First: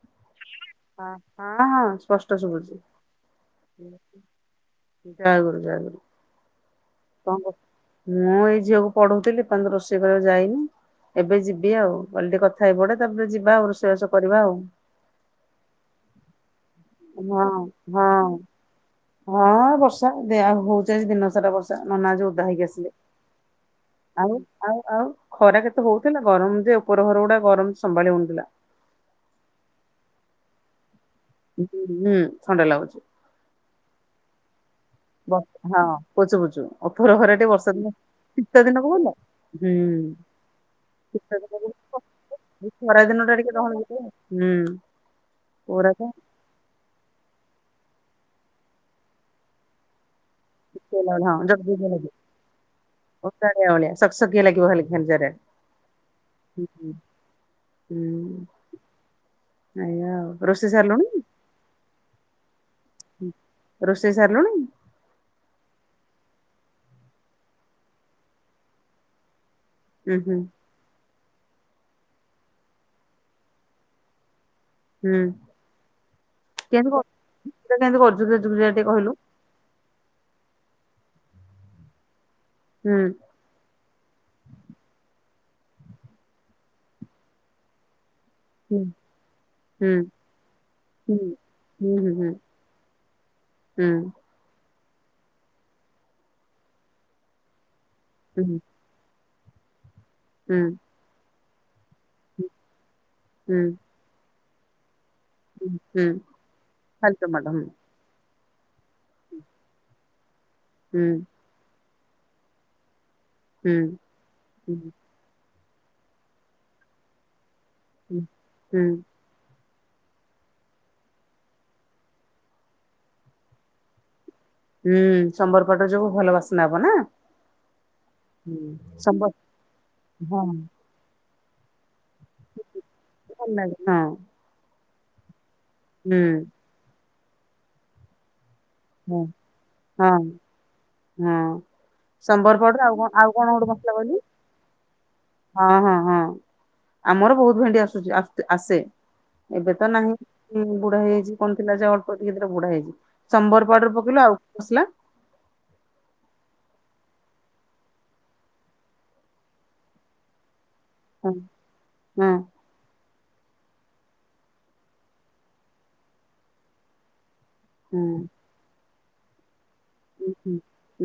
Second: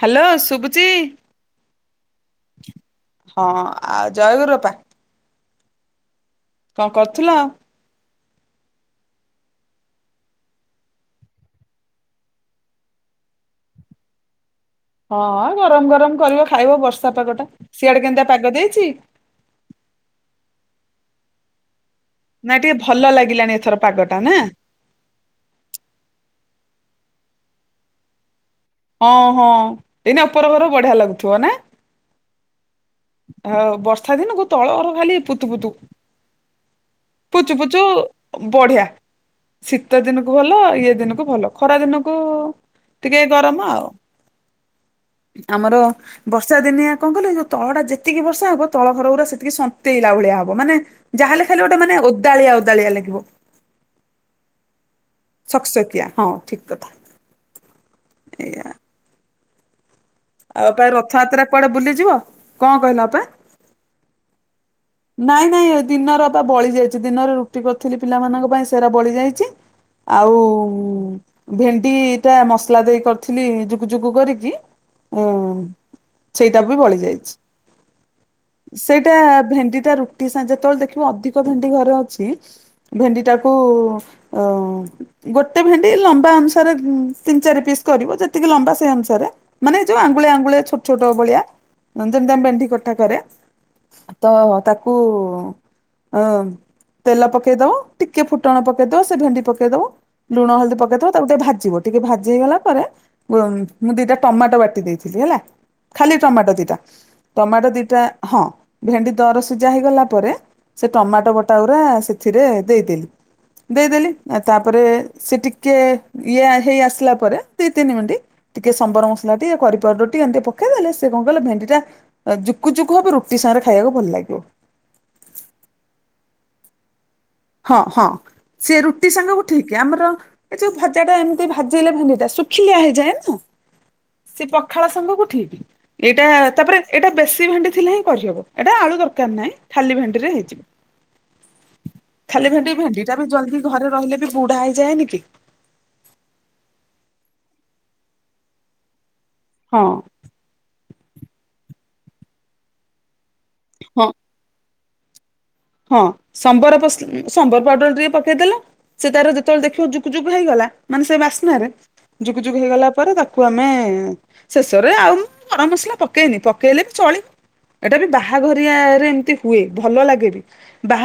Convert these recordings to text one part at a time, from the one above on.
Hello ଶୁଭୁଚି? Hello ହଁ ହଁ ସ୍ପଷ୍ଟ ଶୁଭୁଛି। ହଁ ଆଉ ଜୟଗୁରୁ ଅପା। ଜୟଗୁରୁ ଜୟଗୁରୁ। କଣ କରୁଥିଲ? ମୁଁ ଏଇ ଝିଅକୁ ପଢଉଥିଲି ଏ ପଯ୍ୟନ୍ତୁ ରୋଷେଇ କରିବାକୁ ଯାଇନି। ଏବେ ଯିବି ଆଉ କଲି ଟିକେ କଥା ହେଇ ପଡେ ତାପରେ ଯିବା ଆଉ ରୋଷେଇବାଷ କରିବା ଆଉ। ହଁ ଗରମ ଗରମ କରିବ ଖାଇବ ବର୍ଷା ପାଗ ଟା। ହଁ ସିଆଡେ ହଁ କେମତିଆ ପାଗ ଦେଇଛି? ହଁ ବର୍ଷା ଦେହା ହଉଚି ଆଜି ଦିନସାରା ବର୍ଷା ନନା ଆଜି ଉଠି ଦା ନା ହେଇକି ଟିକେ ଆସିଲେ ଭଲ ଲାଗିଲାଣି ଏଥର ପାଗଟା ନା ଆଉ ଆଉ ଆଉ ଖରା କେତେ ହଉଥିଲା ଗରମ ଯେ ଉପର ଘରଗୁଡା ଗରମ ସମ୍ଭାଳି ହଉନଥିଲା। ହଁ ହଁ ଏଇନା ଓପର ଘର ବଢିଆ ଲାଗୁଥିବ ନା। ହ ହୁଁ ଥଣ୍ଡା ଲାଗୁଛି। ଅ ବର୍ଷା ଦିନୁକୁ ତଳ ଘର ଖାଲି ବ ପୁତୁ ପୁତୁ ହଁ ପୋଚୁ ପୋଚୁ ଉପର ଘରେ ଟିକେ ପୁଚୁ ବର୍ଷା ପୁଚୁ ଦିନ ଶୀତ ବଢିଆ ଦିନକୁ ଭଲ ହୁଁ ଶୀତ ଦିନକୁ ଭଲ ଇଏ ଦିନକୁ ଭଲ ଖରା ଦିନକୁ ଏଇ ଖରା ଟିକେ ଦିନ ଟା ଗରମ ଗହଳି ଆଉ ଟିକେ ହୁଁ ଆମର ପୁରା ତ ବର୍ଷା ଦିନିଆ କଣ କହିଲୁ ଏ ଯୋଉ ତଳଟା ଯେତିକି ବର୍ଷା ହବ ତଳ ଘର ଗୁରା ସେତିକି ସନ୍ତ ନ୍ତେଇଲା ଭଳିଆ ହବ ମାନେ ଶୁଖିଲା ଯାହାେଲେ ଖାଲେ ଗୋଟେ ମାନେ ଓଦାଳିଆ ଓଦାଳିଆ ଲାଗିବ। ଓଦାଳିଆ ଭଳିଆ ସକସକିଆ ଲାଗିବ ଖାଲି ଖଞ୍ଜାରେ ସକସକିଆ ହଁ ଠିକ ଉଁ କଥା ହୁଁ। ହୁଁ ଏଇଆ। ଏୟା ଆଉ। ଆଉ ରୋଷେଇ ଅପା ଏ ସାରିଲୁଣି? ରଥଯାତ୍ରା କୁଆଡେ ବୁଲିଯିବ କଣ କହିଲା ଅପ ରୋଷେଇ ସାରିଲୁଣି? ନାଇଁ ନାଇଁ ଦିନର ବା ବଳି ଯାଇଛି ଦିନରେ ରୁଟି କରିଥିଲି ପିଲାମାନଙ୍କ ପାଇଁ ସୋରା ବଳି ଯାଇଚି। ଉଁ ହୁଁ ଆଉ ଭେଣ୍ଡି ଟା ମସଲା ଦେଇ କରିଥିଲି ଜୁକୁ ଜୁକୁ କରିକି ହୁଁ ଉଁ ସେଇଟା ବି କେମିତି ବଳି କରୁ ଯାଇଛି ସେଟା କେମିତି କରୁଛୁ ଜୁକୁଜୁକିଆ ଟିକେ କହିଲୁ ସେଇଟା ଭେଣ୍ଡି ଟା ରୁଟି ସା ଯେତେବେଳେ ଦେଖିବ ଅଧିକ ଭେଣ୍ଡି ଘରେ ଅଛି ହୁଁ ଭେଣ୍ଡି ଟା ତାକୁ ଗୋଟେ ଭେଣ୍ଡି ଲମ୍ବା ଅନୁସାରେ ତିନି ଚାରି ପିସ୍ କରିବ ଯେତିକି ଲମ୍ବା ହୁଁ ସେ ଅନୁସାରେ ମାନେ ହୁଁ ଯୋଉ ଆଙ୍ଗୁଳିଆ ଆଙ୍ଗୁଳିଆ ଛୋଟ ଛୋଟ ହୁଁ। ଭଳିଆ। ହୁଁ ହୁଁ ନନ୍ଦନ ହୁଁ ଦମ ଭେଣ୍ଟିି କଟା କରେ। ହୁଁ ତ ତାକୁ ଅ ତେଲ ପକେଇଦବ ଟିକେ ଫୁଟଣ ହୁଁ ପକେ ପକେଇଦବ ସେ ଭେଣ୍ଡି ପକେଇଦବୁ ଲୁଣ ହୁଁ ହଳଦି ପକେଇଦବ ତାକୁ ଟିକେ ଭାଜିବ ଟିକେ ଭା ଜି ହୁଁ ହେଇଗଲା ପରେ ମୁଁ ଦିଟା ଟମାଟୋ ବାଟି ଦେଇଥିଲି ହେଲା। ହୁଁ ହୁଁ ଖାଲି ଟମାଟୋ ଦିଟା ଖାଲି ହୁଁ ଟମାଟୋ ଦିଟା ହଁ ଭେଣ୍ଡି ଦରସି ହେଲା ପରେ ସେ ହୁଁ ଟମାଟୋ ବଟା ଗୁରା ସେଥିରେ ଦେଇଦେଲି। ହୁଁ ଦେଇଦେଲି ଆ ତାପରେ ହୁଁ ସେ ଟିକେ ଇଏ ହେଇ ଆସିଲା ପରେ ଦି ତିନି ମିନଣ୍ଟ ହୁଁ। ଟିକେ ହୁଁ ସମ୍ବର ମସଲା ଟିକେ କରି ପାଉଡର ଟିକେ ଏମିତି ପକେଇ ଦେଲେ ସେ କଣ କହିଲ ଭେଣ୍ଡି ଟା ଆ ଜୁକୁ ଜୁକୁ ହବ ରୁଟି ସାଙ୍ଗରେ ଖାଇବାକୁ ଭଲ ଲାଗିବ। ହୁଁ ସମ୍ବର ପାଉଡର ଯୋଗୁ ଭଲ ବାସନା ହବ ନା। ହଁ ହଁ ହୁଁ ସେ ରୁଟି ସମ୍ବର ସାଙ୍ଗକୁ ଠିକ ଆମର ହଁ ଏ ଯୋଉ ଭ ଭଜା ଟା ଏମିତି ଭାଜିଲେ ଭେଣ୍ଡିଟା ଶୁଖିଲିଆ ହେଇଯାଏ ନା ଭଲ ଲାଗେ ହଁ ସେ ପଖାଳ ସାଙ୍ଗକୁ ଠିକ୍। ଏଇଟା ହୁଁ ତାପରେ ଏଇଟା ବେଶୀ ଭେଣ୍ଡି ଥିଲେ ହିଁ କରିହବ ଏଇଟା ଆଳୁ ହଁ ଦରକାର ନାହିଁ ଖାଲି ହଁ ଭେଣ୍ଡିରେ ହେଇଯିବ। ହଁ ଖାଲି ସମ୍ବର ଭେଣ୍ଡି ପାଉଡର ଆଉ ଭେଣ୍ଡି କଣ ଟା ବି ଆଉ କଣ ଜଲ୍ଦି ଗୋଟେ ଘରେ ମସଲା ରହିଲେ କହିଲୁ? ବି ବୁଢା ହେଇଯାଏନି କି ହଁ ହଁ ହଁ ଆମର ବହୁତ ଭେଣ୍ଡି ଆସୁଛି ଆସ୍ତେ ଆସେ। ଏବେ ହଁ ତ ନାହିଁ ବୁଢା ହେଇଯାଇଛି କଣ ଥିଲା ଯେ ଅଳ୍ପ ଟିକେ ଥିଲା ବୁଢା ହେଇଚି। ସମ୍ବର ପାଉଡର ହଁ ପକେଇଲୁ ଆଉ ମସଲା। ହଁ ସମ୍ବର ପଶ ଉଁ, ସମ୍ବର ପାଉଡର ଟିକେ ପକେଇଦେଲ। ସେ ତାର ଯେତେବେଳେ ଦେଖିବ ଜୁକୁ ଜୁକୁ ହେଇଗଲା। ମାନେ ସେ ହଁ ବାସ୍ନାରେ ହଁ ଜୁକୁଜୁକୁ ହେଇଗଲା ପରେ ତା ତାକୁ ଆମେ ଶେଷରେ ଆଉ ମୁଁ ଗରମ ମସଲା ପକେଇନି ପକେଇଲେ ବି ଚଳିବ। ଏଟା ହୁଁ ବି ବାହାଘରିଆରେ ଏମିତି ହୁଏ ଭଲ ଲାଗେ ବି। ହୁଁ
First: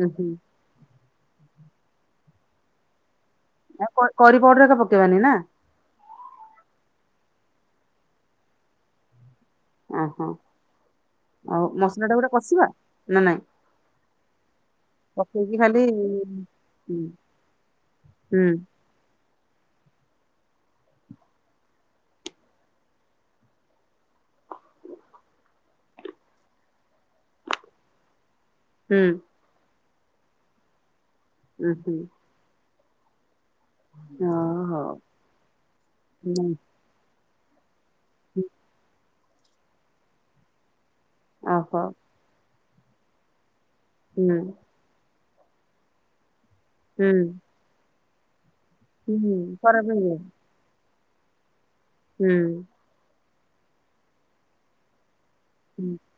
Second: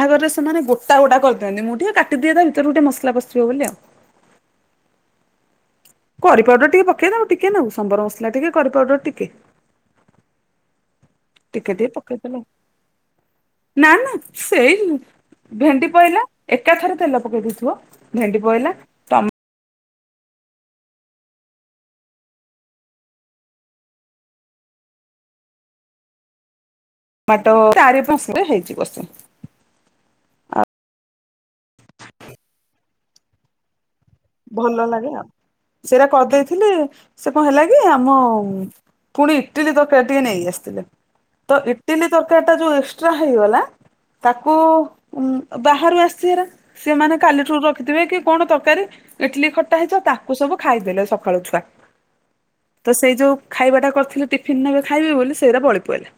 ଉଁ ହୁଁ ସେମାନେ ଗୋଟା ଗୋଟା କରିଦିଅନ୍ତି ମୁଁ ଟିକେ କାଟିଦିଏ, ତା ଭିତରକୁ ଟିକିଏ ମସଲା ପସିବ ବୋଲି ଆଉ। କ କରି ପାଉଡର ଏକା ପକେଇବାନି ନା? କରି ପାଉଡର ଟିକେ ପକେଇବଉ ଟିକେ ନାକୁ। ସମ୍ବର ମସଲା ଟିକେ କରି ପାଉଡର ଟିକେ। ଅଁ, ହଁ ଆଉ ଟିକେ ଟିକେ ମସଲା ଟା ଗୋଟେ ପକେଇଦେଲ କଷିବା ନା ନାଇଁ? ନା ନା ସେଇ ପକେଇକି ଖାଲି ଭେଣ୍ଡି ପଇଲା ଏକା ଥରେ ହୁଁ ତେଲ ପକେଇ ଦେଇଥିବ। ଭେଣ୍ଡି ହୁଁ ପଇଲା ଟମା ମାତ ଚାରି ପାନ୍ସ [inaudible] ହେଇଛି। ହୁଁ। ଉଁ, ହୁଁ। ଓ ଭଲ ହଉ ଲାଗେ ଆଉ, ସେଟା କରିଦେଇଥିଲେ ସେ କଣ ହେଲା କି ଆମ ପୁଣି ଇଟିଲି ତରକାରୀ ଟିକେ ନେଇ ଆସିଥିଲେ। ତ ଓହୋ ଇଟିଲି ତରକାରୀ ଟା ଯୋଉ ଏକ୍ସଟ୍ରା ହେଇଗଲା ହୁଁ ତାକୁ ଉଁ, ବାହାରୁ ଆସିବାର ସେମାନେ ହୁଁ କାଲିଠୁ ରଖିଥିବେ କି କଣ ତରକାରୀ ଇଟଲି ଖଟା ହେଇଥିବ ତାକୁ ସବୁ ଖାଇଦେଲେ ସକାଳୁ ଛୁଆ। ହୁଁ। ତ ସେଇ ଯୋଉ ଖାଇବାଟା କରିଥିଲି ଟିଫିିନ ନେବେ ଖାଇବେ ବୋଲି ସେଇରା ବଳି ପଇଲା,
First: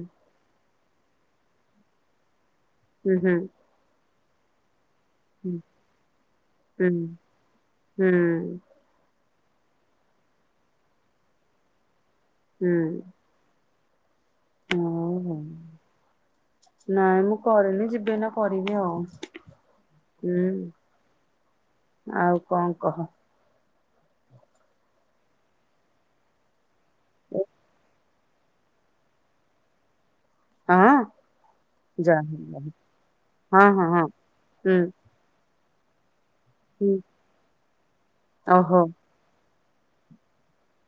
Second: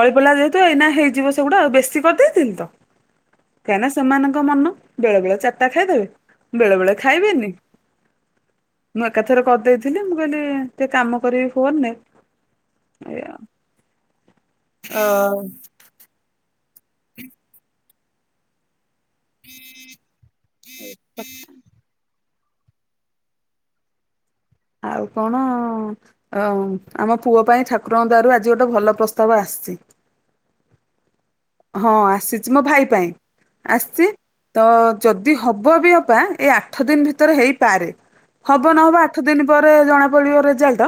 ବଳି ପଇଲା ଯେହେତୁ ଏଇନା ହେଇଯିବ ସେଗୁଡା ଆଉ ବେଶୀ କରିଦେଇଥିଲି ତ। ହୁଁ, ହୁଁ। କାହିଁକିନା ସେମାନଙ୍କ ମନ ବେଳେ ବେଳେ ଚାଟା ଖାଇଦେବେ। ବେଳେ ବେଳେ ଖାଇବେନି। ମୁଁ ଏକାଥରେ କରିଦେଇଥିଲି। ମୁଁ କହିଲି ଟିକେ କାମ କରିବି ଫୋନ୍ ନେ। ହୁଁ। ଅ, ନାଇଁ ମୁଁ କରିନି ଯିବି ଏଇନା କରିବି ଆଉ। ଉଁ, ହୁଁ, ଆଉ କଣ କହ? ଆଉ କଣ ଅ, ଆମ ପୁଅ ପାଇଁ ଠାକୁରଙ୍କ ଦୟାରୁ ଆଜି ଗୋଟେ ଭଲ ପ୍ରସ୍ତାବ ଆସିଛି। ହଁ। ହଁ ଯାହା ଆସିଛି, ମୋ ହଉ। ଭାଇ ପାଇଁ ହଁ ହଁ ହଁ ଆସିଛି। ତ ହୁଁ ଯଦି ହବ ବି ଅପା ଏ ଆଠ ହୁଁ ଦିନ ଭିତରେ ହେଇପାରେ। ହବ ଓହୋ ନହବ ଆ ଆଠ ଦିନ ପରେ ଜଣା ପଡିବ ରେଜାଲ୍ଟ।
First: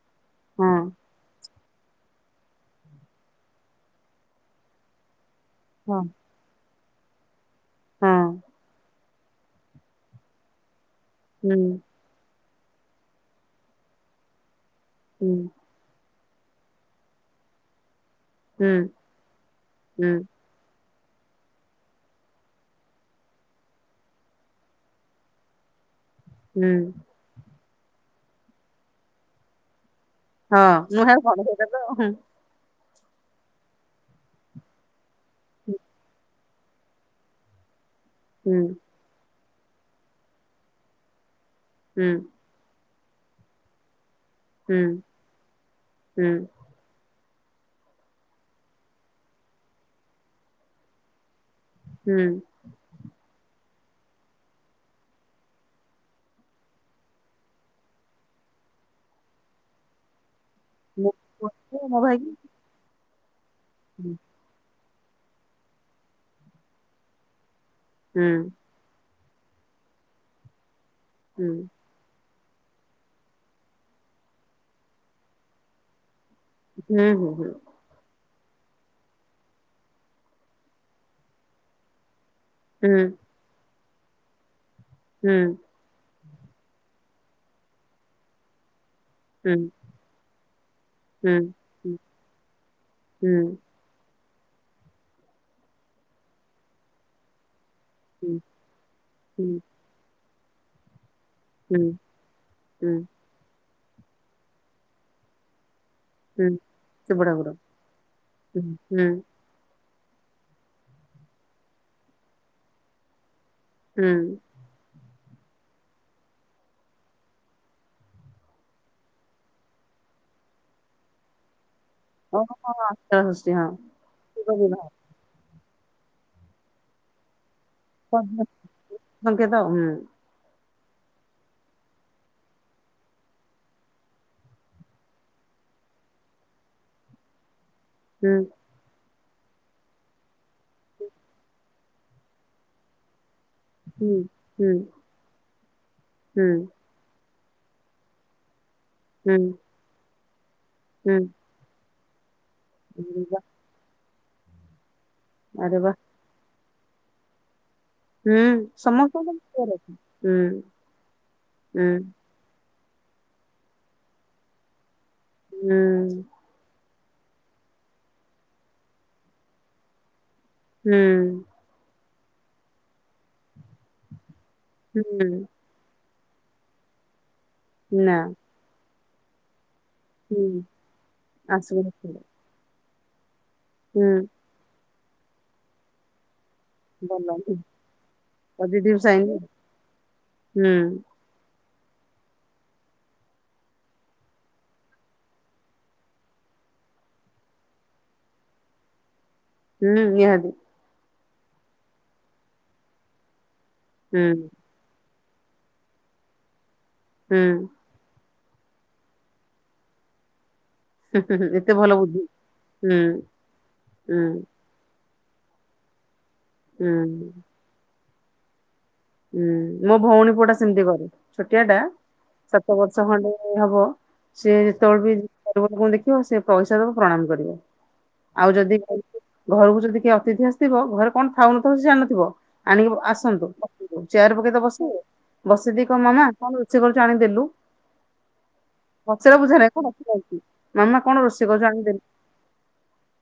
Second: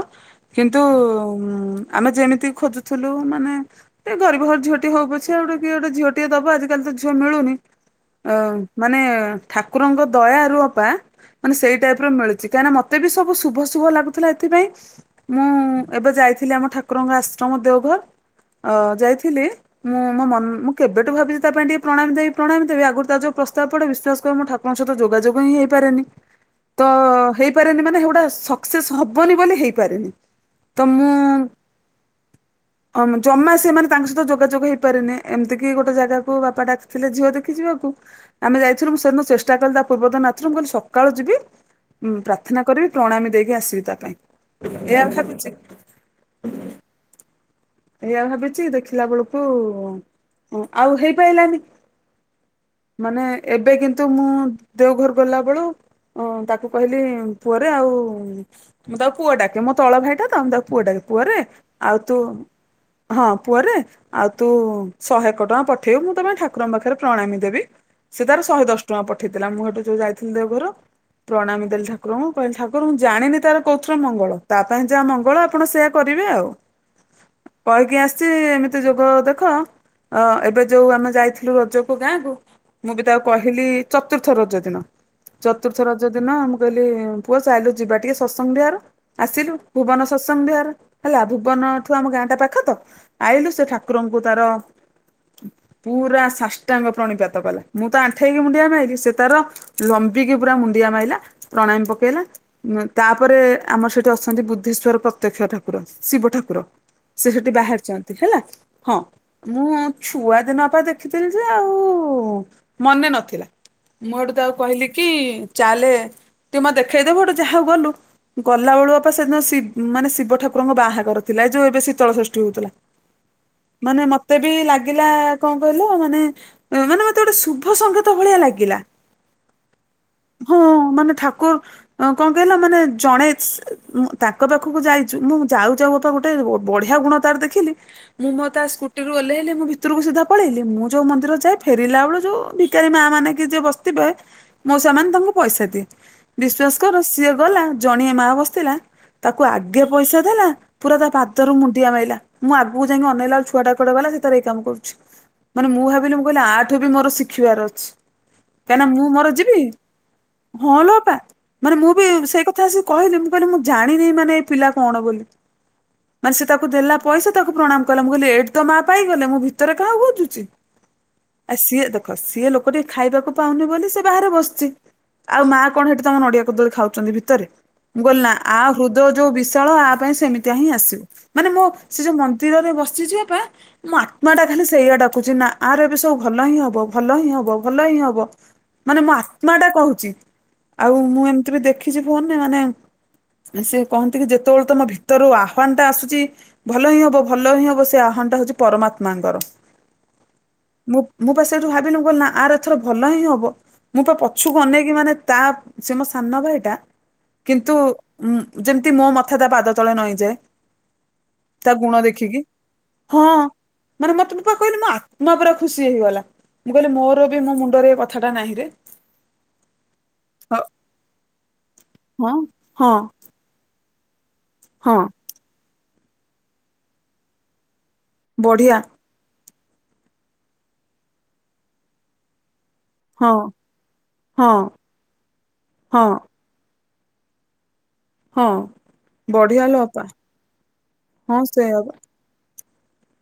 ହଁ କିନ୍ତୁ ଉଁ, ଆମେ ଯେମିତି ଖୋଜୁଥୁଲୁ ମାନେ ଟିକେ ଗରିବ ଘର ଝିଅଟି ହଉ ପଛେ ଆଉ ଗୋଟେ କିଏ ଗୋଟେ ହଁ ଝିଅଟିଏ ଦବ। ଆଜି କାଲି ତ ଝିଅ ମିଳୁନି ହଁ ଅ, ମାନେ ଠାକୁରଙ୍କ ଦୟାରୁ ଅପା ମାନେ ହୁଁ ସେଇ ଟାଇପ୍ ର ମିଳିଚି। କାହିଁକିନା ମୋତେ ବି ସବୁ ଶୁଭ ଶୁଭ ଲାଗୁଥିଲା, ଏଥିପାଇଁ ହୁଁ ମୁଁ ଏବେ ଯାଇଥିଲି ଆମ ଠାକୁରଙ୍କ ଆଶ୍ରମ ଦେଓଘର ଅ, ହୁଁ ଯାଇଥିଲି। ମୁଁ ହୁଁ ମୋ ମା ଅନ ମୁଁ କେବେଠୁ ଭାବିଛି ତା ପାଇଁ ଟିକେ ପ୍ରଣାମ ଯାଇ ପ୍ରଣାମ ଦେବି ଆଗରୁ ତାର ଯୋଉ ପ୍ରସ୍ତାବ ପଡେ ବିଶ୍ୱାସ କର ମୁଁ ଠାକ ତାଙ୍କ ସହିତ ଯୋଗାଯୋଗ ହିଁ ହେଇପାରେନି। ହୁଁ ତ ହେଇପାରେନି ମାନେ ହେଉଡା ସକ୍ସେସ୍ ହବନି ବୋଲି ହେଇପାରେନି। ହଁ ନୁହେଁ ଆଉ କଣ ସେଇଟା ତ ହଁ,। ଅମ ଜମା ସେ ମାନେ ତାଙ୍କ ସହିତ ଯୋଗାଯୋଗ ହେଇପାରିନି। ଏମିତିକି ଗୋଟେ ଜାଗାକୁ ବାପା ଡାକ ଥିଲେ ଝିଅ ଦେଖି ଯିବାକୁ, ହୁଁ ଆମେ ଯାଇଥିଲୁ ମୁଁ ସେଦିନ ଚେଷ୍ଟା କଲି ତା ପୂର୍ବଦିନ ନଥିଲୁ ମୁଁ କହିଲି ସକାଳୁ ଯିବି ହୁଁ ଉଁ, ପ୍ରାର୍ଥନା କରିବି ପ୍ରଣାମ ଦେଇକି ଆସିବି ତା ପାଇଁ, ହୁଁ ଏହା ଭାବୁଛି ହୁଁ। ଏଇଆ ଭାବିଛି ଦେଖିଲା ବେଳକୁ ଅଁ, ଆଉ ହେଇପାଇଲାନି। ହୁଁ। ମାନେ ଏବେ କିନ୍ତୁ ମୁଁ ଦେଓଘର ଗଲା ବେଳୁ ଅ, ତାକୁ କହିଲି ପୁଅରେ ଆଉ, ମୁଁ ତାକୁ ପୁଅ ଡାକେ ମୋ ତଳ ଭାଇ ଟା ତ ମୁଁ ତାକୁ ପୁଅଟା ପୁଅରେ ମୁଁ ଆଉ ମୋ ତୁ ଭାଇ ହଁ ପୁଅରେ ଆଉ ତୁ ଶହେ ଏକ ଟଙ୍କା ପଠେଇବୁ ମୁଁ ତ ପାଇଁ ଠାକୁରଙ୍କ ପାଖରେ ପ୍ରଣାମୀ ଦେବି ସେ ହୁଁ ତାର ଶହେ ଦଶ୍ ଟଙ୍କା ପଠେଇଥିଲା ମୁଁ ଏଇଠୁ ଯୋଉ ଯାଇଥିଲି ଦେଓଘରୁ ହୁଁ ପ୍ରଣାମୀ ଦେଲି ଠା ଠାକୁରଙ୍କୁ କହିଲି ଠାକୁରଙ୍କୁ ଜାଣିନି ତାର କୋଉଥିରେ ମଙ୍ଗଳ ତା ପାଇଁ ଯାହା ମଙ୍ଗଳ ଆପଣ ସେଇଆ କରିବେ ଆଉ। ନେ ହୁଁ ହୁଁ କହିକି ଆସିଛି ଏମିତି ଯୋଗ ଦେଖ ଏବେ ଯୋଉ ଆମେ ଯାଇଥିଲୁ ରଜକୁ ଗାଁକୁ ମୁଁ ବି ତାକୁ କହିଲି ଚତୁର୍ଥ ରଜ ଦିନ ଚତୁର୍ଥ ଚତୁର୍ଥ ରଜ ଦିନ ମୁଁ କହିଲି ପୁଅ ଚାଲିଲୁ ଯିବା ଟିକେ ସତସଙ୍ଗ ବିହାର ଆସିଲୁ ଭୁବନ ସତସଙ୍ଗ ବିହାର ହେଲା ଭୁବନଠୁ ଆମ ଗାଁଟା ପାଖ ତ ଆଇଲୁ ସେ ଠାକୁର ଠାକୁରଙ୍କୁ ତାର ପୁରା ସାଷ୍ଟାଙ୍ଗ ପ୍ରଣିପାତ କଲା। ମୁଁ ତ ଆଣ୍ଠେଇକି ମୁଣ୍ଡିଆ ମାଇଲି ସେ ତାର ଲମ୍ବିକି ପୁରା ମୁଣ୍ଡିଆ ମାଇଲା। ପ୍ରଣାମି ପକେଇଲା ତାପରେ ଆମର ସେଠି ଅଛନ୍ତି ବୁଦ୍ଧେଶ୍ଵର ପ୍ରତ୍ୟକ୍ଷ ଠାକୁର ଠାକୁର ଶିବ ଠାକୁର ସେ ସେଠି ବାହାରିଛନ୍ତି ହେଲା ହଁ ମୁଁ ଛୁଆ ଦିନ ଅପା ଦେଖିଥିଲି ଯେ ଆଉ ମନେ ନଥିଲା। ମୁଁ ଏଠୁ ତାକୁ କହିଲି କି ଚାଲେ ଟିକେ ମୋତେ ଦେଖେଇଦବୁ ଯାହାହଉ ଗଲୁ। ଗଲା ବେଳୁ ଅପା ସେଦିନ ଶିବ ମାନେ ଶିବ ଠାକୁରଙ୍କ ବାହାଘର ଥିଲା ଯୋଉ ଏବେ ଶି ଶୀତଳ ଷଷ୍ଠୀ ହଉଥିଲା ମାନେ ମତେ ବି ଲାଗିଲା କଣ କହିଲ ମାନେ ମାନେ ମତେ ଗୋଟେ ଶୁଭ ସଂଙ୍କେତ ଭଳିଆ ଲାଗିଲା। ହଁ ମାନେ ଠାକୁର୍ କଣ କହିଲ ମାନେ ଜଣେ ତାଙ୍କ ପାଖକୁ ଯାଇଛୁ ମୁଁ ଯାଉଛ ମୋ ଅପା ଗୋଟେ ବଢିଆ ଗୁଣ ତାର ଦେଖିଲି ମୁଁ ମୋ ତା ସ୍କୁ ସ୍କୁଟି ରୁ ଓହ୍ଲେଇଲି ମୁ ଭିତରକୁ ସିଧା ପଳେଇଲି ମୁଁ ଯୋଉ ମନ୍ଦିର ଯାଏ ଫେରିଲା ବେଳକୁ ଯୋଉ ଭିକାରୀ ମା ମାନେ କି ଯିଏ ବସ୍ ଥିବେ ମୁଁ ସେମାନେ ତାଙ୍କୁ ପଇସା ଦିଏ ବିଶ୍ଵାସ୍ ସିଏ ଗଲା ଜଣିଏ ମା ବସିଥିଲା ତାକୁ ଆର୍ଟିଓ ପଇସା ଦେଲା ପୁରା ତା ପା ମୁଣ୍ଡିଆ ମାଇଲା ମୁଁ ଆଗକୁ ଯାଇକି ଅନେଇଲା ବେଳକୁ ଛୁଆଟା କୁଆଡେ ଗଲା ସେ ତାର ଏଇ କାମ କରୁଛି ମାନେ ମୁଁ ବା ଭାବିଲି ମୁଁ କହିଲି ଆଠୁ ବି ମୋର ଶିଖିବାର ଅଛି। ହୁଁ କାଇଁନା ମୁଁ ମୋର ସମସ୍ତଙ୍କର ଯିବି ପୁଅର ଅଛି। ହୁଁ ହଁଲୋ ଅପା ମାନେ ମୁଁ ବି ସେଇ କଥା ଆସି କହିଲି ମୁଁ କହିଲି ମୁଁ ଜାଣିନି ମାନେ ଏଇ ପିଲା କଣ ବୋଲି ହୁଁ ମାନେ ସେ ତାକୁ ଦେଲା ପଇସା ତାକୁ ପ୍ରଣାମ କଲା ମୁଁ କହିଲି ଏଠି ତ ମା ପାଇଗଲେ ମୁଁ ଭିତରେ କାହାକୁ ଖୋଜୁଚି? ହୁଁ। ଆ ସିଏ ଦେଖ ସିଏ ଲୋକ ଟିକେ ଖାଇବାକୁ ପାଉନି ବୋଲି ସେ ବାହାରେ ବସ୍ଚି ହୁଁ ହୁଁ ଆଉ ହୁଁ ମା କଣ ସେଇଠି ତମର ନଡିଆ କଦଳୀ ଖାଉଚନ୍ତି ଭିତରେ ମୁଁ କହିଲ ନା ଆ ହୁଦୟ ଯୋଉ ବିଶାଳ ସେଥିପାଇଁ ସେମିତି ହୁଁ ହିଁ ଆସିବୁ ମାନେ ମୋ ଆସିବନି ସେ ଯୋଉ ମନ୍ଦିରରେ ବସିଛି ଅପା ମୋ ଆତ୍ମା ଟା ଖାଲି ସେଇଆ ଡାକୁଛି ନା ଆର ଏବେ ସବୁ ଭଲ ହିଁ ହବ। ଭଲ ହିଁ ହବ ଭଲ ହିଁ ହବ ପଜିଟିଭ ମାନେ ମୋ ସାଇନ ଆତ୍ମା ଟା କହୁଛି ହୁଁ ଆଉ ମୁଁ ଏମ୍ ଦେଖିଛି ଫୋନ୍ ରେ ମାନେ ସେ କହନ୍ତି କି ଯେତେବେଳେ ତମ ଭିତରୁ ଆହ୍ୱାନ୍ ଟା ଆସୁ ଚି ଭଲ ହିଁ ହବ ଭଲ ହିଁ ହବ ସେ ଆହ୍ୱାନ ଟା ହଉଚି ପରମାତ୍ମାଙ୍କର। ହୁଁ ନିହାତି। ମୁଁ ପା ସେଉଠୁ ଭାବିଲି ନା ଆର ଏଥର ଭଲ ହିଁ ହବ। ମୁଁ ବା ହୁଁ। ପଛୁକୁ ଅନେଇକି ମାନେ ତା ସେ ମୋ ସାନ ଭାଇଟା ହୁଁ କିନ୍ତୁ ଉଁ ଯେମିତି ମୋ ମଥା ତା ପାଦ ତଳେ ନଈଁଯାଏ। ହୁ ହୁଁ ହୁ ହୁଁ ତା ଏତେ ଭଲ ଗୁଣ ବୁଦ୍ଧି ଦେଖିକି ହୁଁ ହଁ ମାନେ ହୁଁ ମତେ ପା କହିଲି ମୋ ଆତ୍ମା ପୁରା ଖୁସି ହେଇଗଲା ମୁଁ କହିଲି ହୁଁ ମୋର ବି ମୋ ମୁଣ୍ଡରେ କଥାଟା ନାହିଁରେ ହୁଁ ମୋ ଭଉଣୀ ପୁଅଟା ହଁ ସେମିତି କରେ ଛୋଟିଆ ଟା ହଁ ସାତ ହଁ ବର୍ଷ ଖଣ୍ଡେ ହବ। ସିଏ ହଁ ଯେତେବେଳେ ବିି ଗରିବ ଲୋକଙ୍କୁ ଦେଖିବ ସେ ପଇସା ଦବ ପ୍ରଣାମ କରିବ। ଆଉ ବଢିଆ ଯଦି ଘରକୁ ଯଦି କିଏ ଅତିଥି ଆସିଥିବ ଘରେ କଣ ଥାଉ ନ ଥାଉ ସେ ଜାଣିନଥିବ ଆଣିକି ହଁ ଆସନ୍ତୁ ଚେୟାର ହଁ ପକେଇ ତ ବସେଇ ବସେଇ ଦେଇ କହିବ ହଁ ମାମା କଣ ରୋଷେଇ କରିଛୁ ଆଣିକି ଦେଲୁ। ହଁ। ପଚରା ପଚାରି ବଢିଆ ନାହିଁ ଲୋ ଅପା କଣ [inaudible] ମାମା କଣ ହଁ ରୋଷେଇ କରିଛୁ ସେଇଆ ପା ଆଣିଦେଲୁ।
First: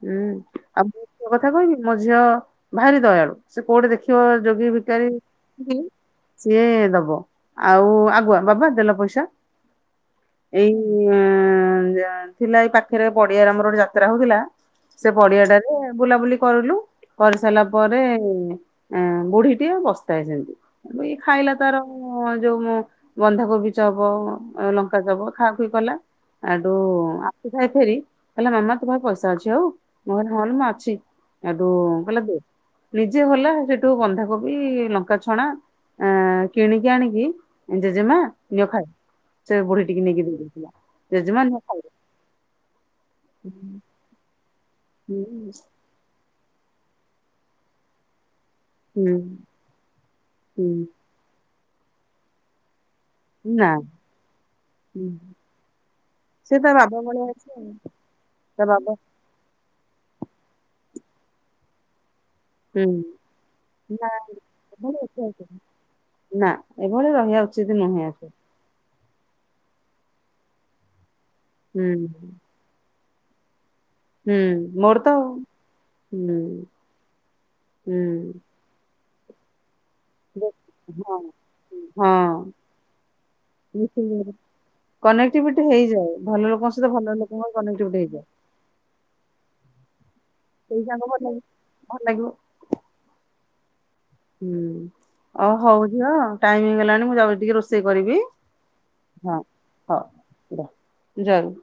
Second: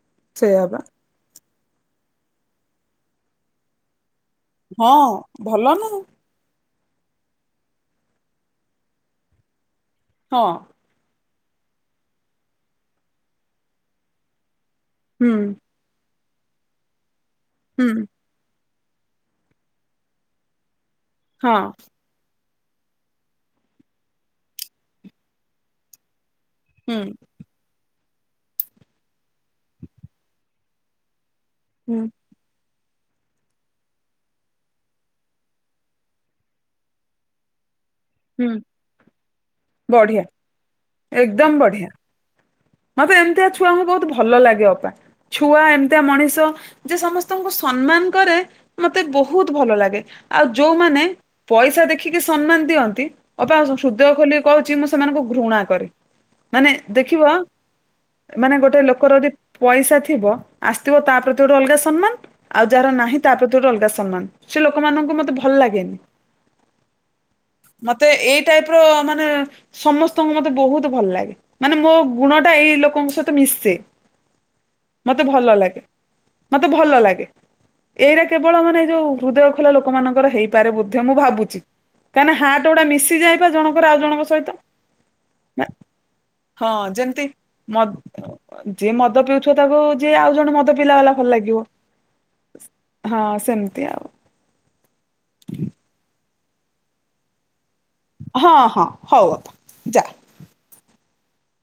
ହୁଁ ସେଇଆ ପା ଆଉ ମୋ ପୁଅ କଥା କଣ କି ମୋ ଝିଅ ଭାରି ଦୟାଳୁ ସେ କୋଉଠି ଦେଖି ଖିବ ଯୋଗୀ ହଁ ଭିକାରୀ। ଭଲ କି ନୁହୁଁ। ସିଏ ଦବ ଆଉ ଆଗୁଆ ବାବା ଦେଲ ପଇସା ହଁ ଏଇ ଉଁ ଥିଲା ଏଇ ପାଖରେ ପଡିଆରେ ଆମର ଗୋଟେ ଯାତ୍ରା ହଉଥିଲା ସେ ହୁଁ ପଡିଆଟାରେ ବୁଲାବୁଲି କରିଲୁ କରିସାରିଲା ହୁଁ। ପରେ ବୁଢୀ ଟିଏ ବସ ଥାଏ ସେମିତି [unintelligible] ଖାଇଲା ହଁ ତାର ଉଁ ଯୋଉ ମୋ ବନ୍ଧାକୋବି ଚପ ଲଙ୍କା ଚପ ଖା ଖୁଇ କଲା। ଆଡୁ ହୁଁ ଆସିଥାଏ ଫେରି କହିଲା ମାମା ତୋ ପାଖେ ପଇସା ଅଛି ଆଉ ମୁଁ କହିଲି ହଁ ରେ ମା ଅଛି। ଏଡୁ ହୁଁ କହିଲେ ନିଜେ ଗଲା ସେଠୁ ବନ୍ଧାକୋବି ଲ ଙ୍କା ଛଣା କିଣିକି ଆଣିକି ଜେଜେମା ହୁଁ ନିଅ ଖାଇ ସେ ବୁଢୀ ଟିକି ବଢିଆ ନେଇକି ଦେଇ ଦେଇକି ଆଇଲା ଜେଜେମା ଏକଦମ ନିଅ ଖାଇବ। ବଢିଆ ମତେ ଏମିତିଆ ଛୁଆଙ୍କୁ ବହୁତ ଭଲ ଲାଗେ ଅପା ହୁଁ ଛୁଆ ଏମ୍‌ତିଆ ମଣିଷ ଯେ ସମସ୍ତଙ୍କୁ ସମ୍ମାନ କରେ ମତେ ବହୁତ ଭଲ ଲାଗେ ଆଉ ହୁଁ ଯୋଉମାନେ ପଇସା ଦେଖିକି ସମ୍ମାନ ଦିଅନ୍ତି ଅପା ନା ହୃଦୟ ଖୋଲିକି କହୁଛି ମୁଁ ସେମାନଙ୍କୁ ଘୃଣା କରେ ସେ ତା ମାନେ ବାବା ଭଳିଆ ଦେଖିବ ଅଛି ଆଉ ମାନେ ତା ଗୋଟେ ବାବା ଲୋକର ଯଦି ପଇସା ଥିବ ଆସିଥିବ ତା ପ୍ରତି ଗୋଟେ ଅଲଗା ସମ୍ମାନ ଆଉ ହୁଁ ଯାହାର ନାହିଁ ତା ପ୍ରତି ଗୋଟେ ଅଲଗା ନା ସମ୍ମାନ ସେ ଲୋକମାନଙ୍କୁ ମତେ ଭଲ ଲାଗେନି। ନା ଏଭଳି ରହିବା ଉଚିତ ନୁହେଁ ଆକ୍ ଟାଇପ୍‌ର ମାନେ ସମସ୍ତଙ୍କୁ ମତେ ବହୁତ ଭଲ ଲାଗେ ମାନେ ହୁଁ ମୋ ବା ଏଇ ଲୋକଙ୍କ ସହିତ ମିଶେ। ହୁଁ ମୋର ତ ମତେ ଭଲ ଲାଗେ ହୁଁ ମତେ ଭଲ ଲାଗେ। ଏଇରା ହୁଁ କେବଳ ମାନେ ଯୋଉ ହୃଦୟ ଲୋକ ମାନଙ୍କର ହେଇପାରେ ବୋଧେ ମୁଁ ହଁ ଭାବୁଛି କାହିଁକିନା ହଁ ହାଟ ଗୁଡା ମିଶି ଯାଏ ପା ଜଣଙ୍କର ଆଉ ଜଣଙ୍କ ସହିତ। କନେକ୍ଟିଭିଟି ହେଇଯାଏ ଭଲ ଲୋକଙ୍କ ସହିତ ଭଲଲୋକ ମଦ୍‌ ଯିଏ ମଦ ପିଉଥିବ ତାକୁ ଯେ ଆଉ ଜଣେ ମଦ ସେଇ ପିଲା ସାଙ୍ଗ ବାଲା ଭଲ ଲାଗେ ଲାଗିବ ଭଲ ଲାଗିବ ହଁ ସେମିତି ଆଉ ହୁଁ ଓ ହଉ ଝୀଅ ଟାଇମ ହେଇଗଲାଣି ମୁଁ ଯାଉଛି ଟିକେ ରୋଷେଇ କରିବି। ହଁ ହଁ ହଉ ହଁ ଅପା ହ ଯା। ଜୟଗୁରୁ।